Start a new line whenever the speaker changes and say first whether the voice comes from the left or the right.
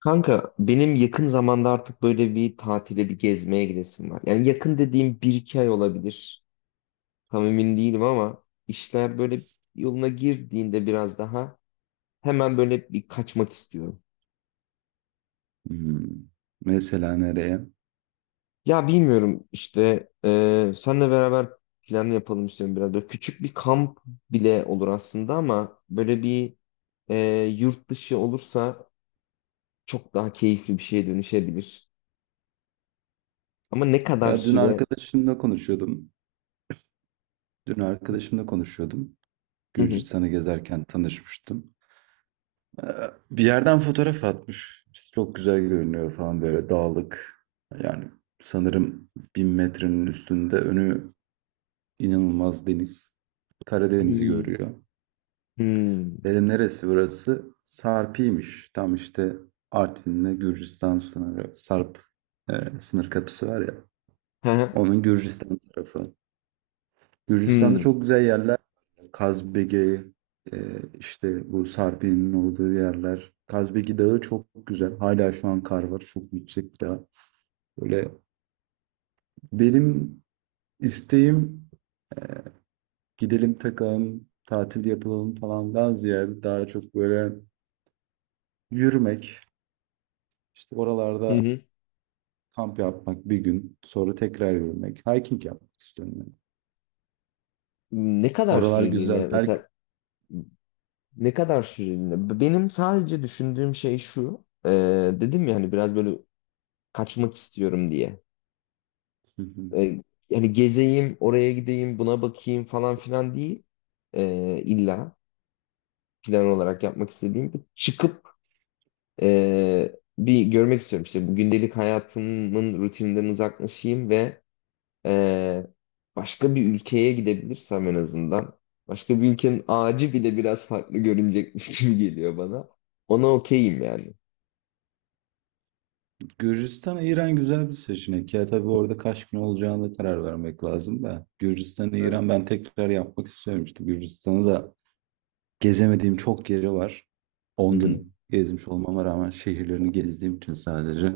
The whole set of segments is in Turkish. left: Kanka benim yakın zamanda artık böyle bir tatile bir gezmeye gidesim var. Yani yakın dediğim bir iki ay olabilir. Tam emin değilim ama işler böyle yoluna girdiğinde biraz daha hemen böyle bir kaçmak istiyorum.
right: Hmm. Mesela nereye?
left: Ya bilmiyorum işte senle beraber plan yapalım istiyorum biraz. Böyle küçük bir kamp bile olur aslında ama böyle bir e, yurt dışı olursa çok daha keyifli bir şeye dönüşebilir. Ama ne kadar
right: Ya dün
left: süre...
right: arkadaşımla konuşuyordum. Dün arkadaşımla konuşuyordum.
left: Hı hı.
right: Gürcistan'ı gezerken tanışmıştım. Ee, Bir yerden fotoğraf atmış. İşte çok güzel görünüyor falan böyle dağlık. Yani sanırım 1000 metrenin üstünde önü inanılmaz deniz. Karadeniz'i
left: Hmm.
right: görüyor.
left: Hmm.
right: Dedim neresi burası? Sarpi'ymiş. Tam işte Artvin'le Gürcistan sınırı. Sarp sınır kapısı var ya.
left: Hı hı.
right: Onun Gürcistan tarafı. Gürcistan'da
left: Hmm.
right: çok güzel yerler var. Yani Kazbege, e, işte bu Sarpi'nin olduğu yerler. Kazbegi Dağı çok güzel. Hala şu an kar var. Çok yüksek bir dağ. Böyle benim isteğim, e, gidelim takalım, tatil yapılalım falandan ziyade daha çok böyle yürümek, işte
left: Hı
right: oralarda
left: hı.
right: kamp yapmak bir gün, sonra tekrar yürümek, hiking yapmak istiyorum ben.
left: Ne kadar
right: Oralar güzel.
left: süreliğine
right: Belki...
left: mesela, ne kadar süreliğine? Benim sadece düşündüğüm şey şu. Dedim ya hani biraz böyle kaçmak istiyorum diye. E, Yani gezeyim, oraya gideyim, buna bakayım falan filan değil. E, illa plan olarak yapmak istediğim bir çıkıp bir görmek istiyorum. İşte bu gündelik hayatımın rutininden uzaklaşayım ve Ee, başka bir ülkeye gidebilirsem en azından. Başka bir ülkenin ağacı bile biraz farklı görünecekmiş gibi geliyor bana. Ona okeyim yani.
right: Gürcistan, İran güzel bir seçenek. Ya tabii orada kaç gün olacağına da karar vermek lazım da. Gürcistan,
left: Evet.
right: İran ben tekrar yapmak istiyorum. İşte Gürcistan'ı da gezemediğim çok yeri var.
left: Hı
right: On
left: hı.
right: gün gezmiş olmama rağmen şehirlerini gezdiğim için sadece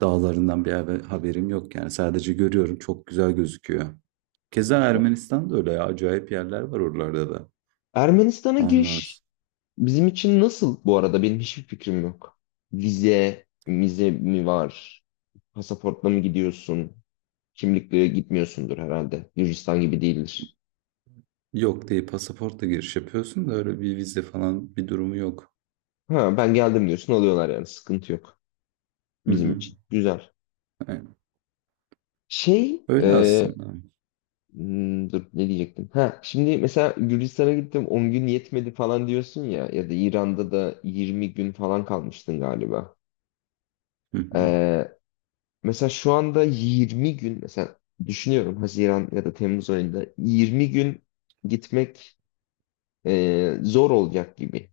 right: dağlarından bir haberim yok. Yani sadece görüyorum, çok güzel gözüküyor. Keza Ermenistan da öyle ya. Acayip yerler var oralarda da.
left: Ermenistan'a
right: Ondan
left: giriş
right: s-
left: bizim için nasıl bu arada? Benim hiçbir fikrim yok. Vize mi var? Pasaportla mı gidiyorsun? Kimlikle gitmiyorsundur herhalde. Gürcistan gibi değildir.
right: Yok diye pasaportla giriş yapıyorsun da öyle bir vize falan bir durumu yok.
left: Ha, ben geldim diyorsun alıyorlar yani sıkıntı yok
right: Hı
left: bizim
right: hı.
left: için. Güzel.
right: Yani
left: Şey, e,
right: öyle aslında.
left: Dur ne diyecektim? Ha, şimdi mesela Gürcistan'a gittim 10 gün yetmedi falan diyorsun ya ya da İran'da da 20 gün falan kalmıştın galiba.
right: Hı hı.
left: Ee, Mesela şu anda 20 gün mesela düşünüyorum, Haziran ya da Temmuz ayında 20 gün gitmek zor olacak gibi.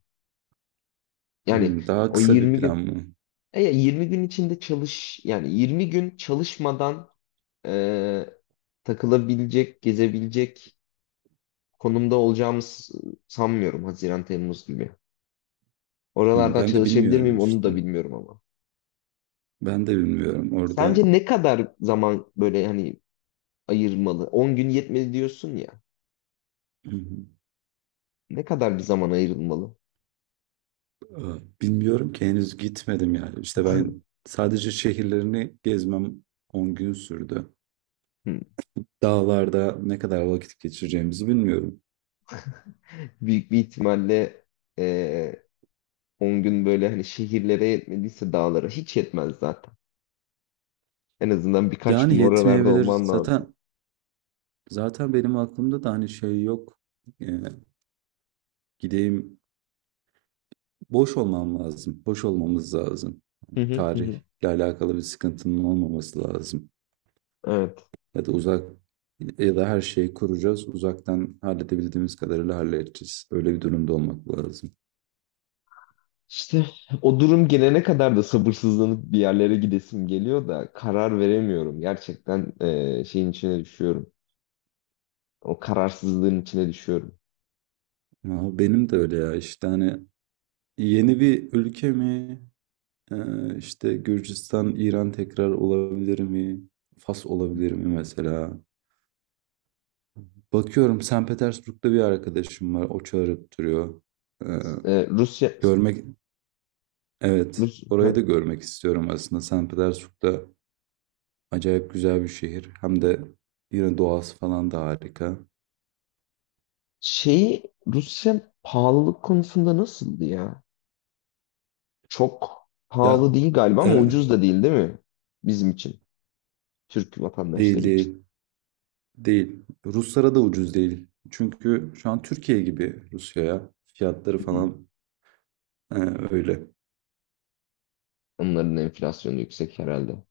left: Yani
right: Hımm, daha
left: o
right: kısa bir
left: 20
right: plan
left: gün
right: mı?
left: ya 20 gün içinde çalış yani 20 gün çalışmadan e, takılabilecek, gezebilecek konumda olacağımı sanmıyorum Haziran Temmuz gibi.
right: Hımm,
left: Oralardan
right: ben de
left: çalışabilir
right: bilmiyorum
left: miyim onu
right: işte.
left: da bilmiyorum ama.
right: Ben de bilmiyorum orada.
left: Sence ne kadar zaman böyle hani ayırmalı? 10 gün yetmedi diyorsun ya.
right: Hı hı.
left: Ne kadar bir zaman ayrılmalı?
right: Aaa, bilmiyorum ki henüz gitmedim yani. İşte ben sadece şehirlerini gezmem 10 gün sürdü.
left: Hmm.
right: Dağlarda ne kadar vakit geçireceğimizi bilmiyorum.
left: Büyük bir ihtimalle eee 10 gün, böyle hani şehirlere yetmediyse dağlara hiç yetmez zaten. En azından birkaç
right: Yani
left: gün oralarda
right: yetmeyebilir.
left: olman lazım.
right: Zaten benim aklımda da hani şey yok. Eee, gideyim, boş olmam lazım. Boş olmamız lazım.
left: Hı
right: Hani
left: hı hı, hı.
right: tarihle alakalı bir sıkıntının olmaması lazım.
left: Evet.
right: Ya da uzak, ya da her şeyi kuracağız. Uzaktan halledebildiğimiz kadarıyla halledeceğiz. Öyle bir durumda olmak lazım.
left: İşte o durum gelene kadar da sabırsızlanıp bir yerlere gidesim geliyor da karar veremiyorum. Gerçekten şeyin içine düşüyorum. O kararsızlığın içine düşüyorum.
right: Ama benim de öyle ya işte hani yeni bir ülke mi? İşte Gürcistan, İran tekrar olabilir mi? Fas olabilir mi mesela? Bakıyorum, St. Petersburg'da bir arkadaşım var. O çağırıp duruyor. Ee,
left: Rusya.
right: görmek, evet.
left: Rus,
right: Orayı
left: ha.
right: da görmek istiyorum aslında. St. Petersburg'da acayip güzel bir şehir. Hem de yine doğası falan da harika.
left: Rusya pahalılık konusunda nasıldı ya? Çok
right: Ya
left: pahalı değil galiba ama
right: evet,
left: ucuz da değil, değil mi? Bizim için. Türk
right: değil
left: vatandaşları için.
right: değil. Değil. Ruslara da ucuz değil. Çünkü şu an Türkiye gibi Rusya'ya. Fiyatları
left: Hı.
right: falan e, öyle.
left: Onların enflasyonu yüksek herhalde.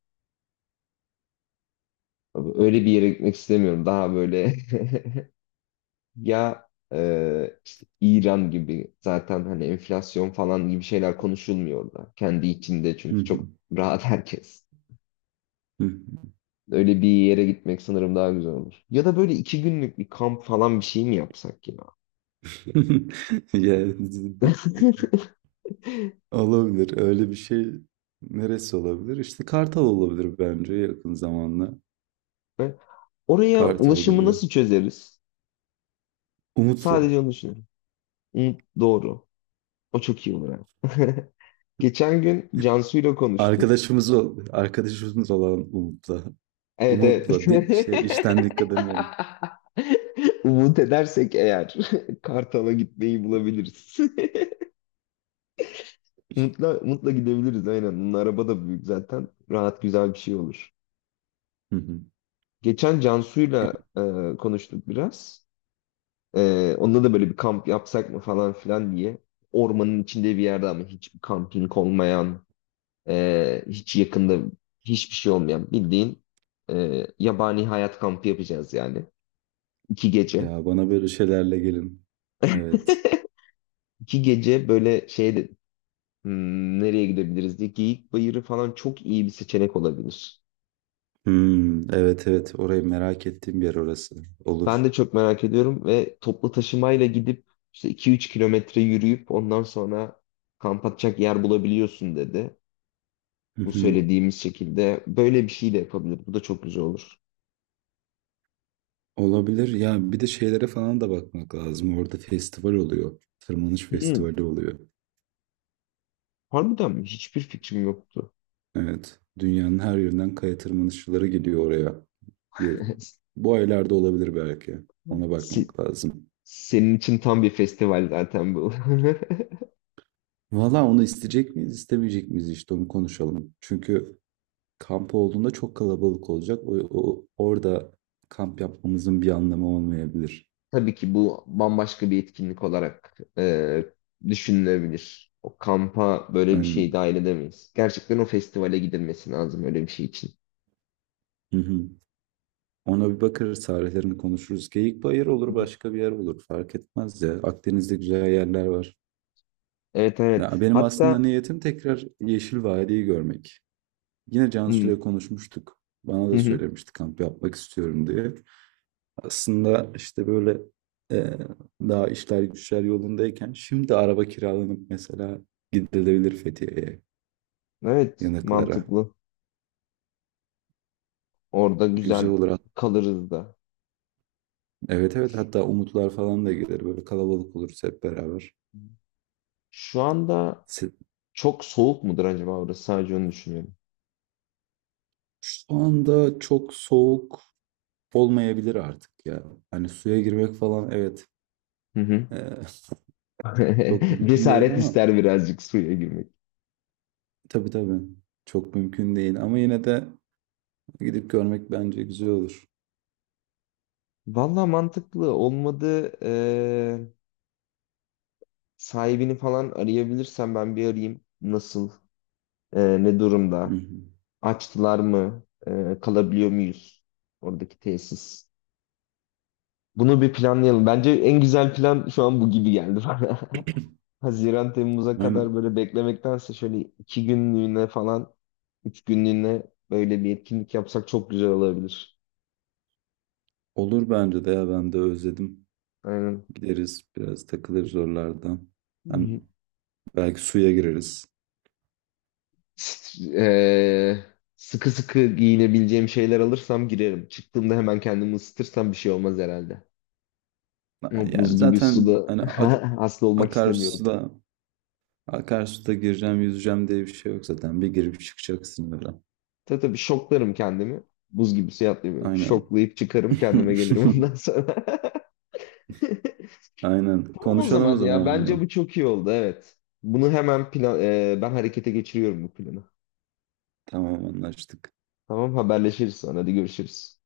left: Abi, öyle bir yere gitmek istemiyorum. Daha böyle ya işte İran gibi zaten hani enflasyon falan gibi şeyler konuşulmuyor orada. Kendi içinde çünkü çok rahat herkes. Öyle bir yere gitmek sanırım daha güzel olur. Ya da böyle iki günlük bir kamp falan bir şey mi yapsak ya?
right: Ya,
left: He?
right: olabilir. Öyle bir şey, neresi olabilir? İşte Kartal olabilir bence yakın zamanda.
left: Oraya
right: Kartal
left: ulaşımı
right: Gölü.
left: nasıl çözeriz?
right: Umut'la.
left: Sadece onu düşünüyorum. Hı, doğru. O çok iyi olur ha. Geçen gün Cansu ile konuştuk.
right: Arkadaşımız olan Umut'la.
left: Evet, evet.
right: Şey, işten dikkat demiyorum.
left: Umut edersek eğer Kartal'a gitmeyi bulabiliriz. Mutla, mutla gidebiliriz aynen. Bunun araba da büyük zaten. Rahat, güzel bir şey olur.
right: Hı hı.
left: Geçen Cansu'yla e, konuştuk biraz. Onda da böyle bir kamp yapsak mı falan filan diye. Ormanın içinde bir yerde ama hiçbir kamping olmayan, hiç yakında hiçbir şey olmayan, bildiğin yabani hayat kampı yapacağız yani. İki gece.
right: Ya bana böyle şeylerle gelin. Evet.
left: İki gece böyle şey de, nereye gidebiliriz diye, Geyik Bayırı falan çok iyi bir seçenek olabilir.
right: Hmm, evet evet, orayı merak ettiğim bir yer orası. Olur.
left: Ben de çok merak ediyorum ve toplu taşımayla gidip işte 2-3 kilometre yürüyüp ondan sonra kamp atacak yer bulabiliyorsun dedi.
right: Hı
left: Bu
right: hı.
left: söylediğimiz şekilde böyle bir şey de yapabilir. Bu da çok güzel olur.
right: Olabilir. Ya bir de şeylere falan da bakmak lazım. Orada festival oluyor. Tırmanış
left: Hmm,
right: festivali oluyor.
left: harbiden mi? Hiçbir fikrim yoktu.
right: Evet. Dünyanın her yerinden kaya tırmanışçıları geliyor oraya. Ya- bu aylarda olabilir belki. Ona
left: Se-
right: bakmak lazım.
left: Senin için tam bir festival zaten bu.
right: Valla onu isteyecek miyiz, istemeyecek miyiz, işte onu konuşalım. Çünkü kamp olduğunda çok kalabalık olacak. O, orada kamp yapmamızın bir anlamı olmayabilir.
left: Tabii ki bu bambaşka bir etkinlik olarak düşünülebilir. O kampa böyle bir şey
right: Aynen.
left: dahil edemeyiz. Gerçekten o festivale gidilmesi lazım öyle bir şey için.
right: Hı hı. Ona bir bakarız, tarihlerini konuşuruz. Geyikbayır
left: Hı
right: olur,
left: hı.
right: başka bir yer olur. Fark etmez ya. Akdeniz'de güzel yerler var.
left: Evet,
right: Ya
left: evet.
right: benim aslında
left: Hatta
right: niyetim tekrar Yeşil Vadi'yi görmek. Yine
left: hmm,
right: Cansu'yla konuşmuştuk. Bana da
left: hı hı.
right: söylemişti kamp yapmak istiyorum diye. Aslında işte böyle, e, daha işler güçler yolundayken şimdi araba kiralanıp mesela gidilebilir Fethiye'ye,
left: Evet,
right: yanıklara.
left: mantıklı. Orada
right: Güzel
left: güzel
right: olur.
left: kalırız da.
right: Evet evet, hatta Umutlar falan da gelir. Böyle kalabalık oluruz hep beraber.
left: Şu anda
right: Se-
left: çok soğuk mudur acaba orası? Sadece onu düşünüyorum.
right: şu anda çok soğuk olmayabilir artık ya. Hani suya girmek falan, evet,
left: Hı hı.
right: e, çok mümkün değil
left: Cesaret
right: ama
left: ister birazcık suya girmek.
right: tabii tabii çok mümkün değil. Ama yine de gidip görmek bence güzel olur.
left: Valla mantıklı. Olmadı sahibini falan arayabilirsem ben bir arayayım. Nasıl? Ne
right: Hı
left: durumda?
right: hı.
left: Açtılar mı? Kalabiliyor muyuz? Oradaki tesis. Bunu bir planlayalım. Bence en güzel plan şu an bu gibi geldi bana. Haziran Temmuz'a kadar
right: Aynen.
left: böyle beklemektense şöyle iki günlüğüne falan, üç günlüğüne böyle bir etkinlik yapsak çok güzel olabilir.
right: Olur bence de ya, ben de özledim.
left: Aynen.
right: Gideriz, biraz takılırız oralarda. Hani
left: Hı.
right: belki suya gireriz.
left: S- eee, sıkı sıkı giyinebileceğim şeyler alırsam girerim. Çıktığımda hemen kendimi ısıtırsam bir şey olmaz herhalde. Ama
right: Yani
left: buz gibi
right: zaten
left: suda
right: hani ak
left: hasta olmak istemiyorum.
right: akarsuda gireceğim yüzeceğim diye bir şey yok zaten. Bir girip çıkacaksın öyle.
left: Tabii, tabii, şoklarım kendimi. Buz gibi suya atlayayım.
right: Aynen.
left: Şoklayıp çıkarım, kendime gelirim ondan sonra.
right: Aynen.
left: Tamam o
right: Konuşalım o
left: zaman
right: zaman
left: ya. Bence
right: bunu.
left: bu çok iyi oldu. Evet. Bunu hemen ben harekete geçiriyorum bu planı.
right: Tamam, anlaştık.
left: Tamam, haberleşiriz sonra. Hadi görüşürüz.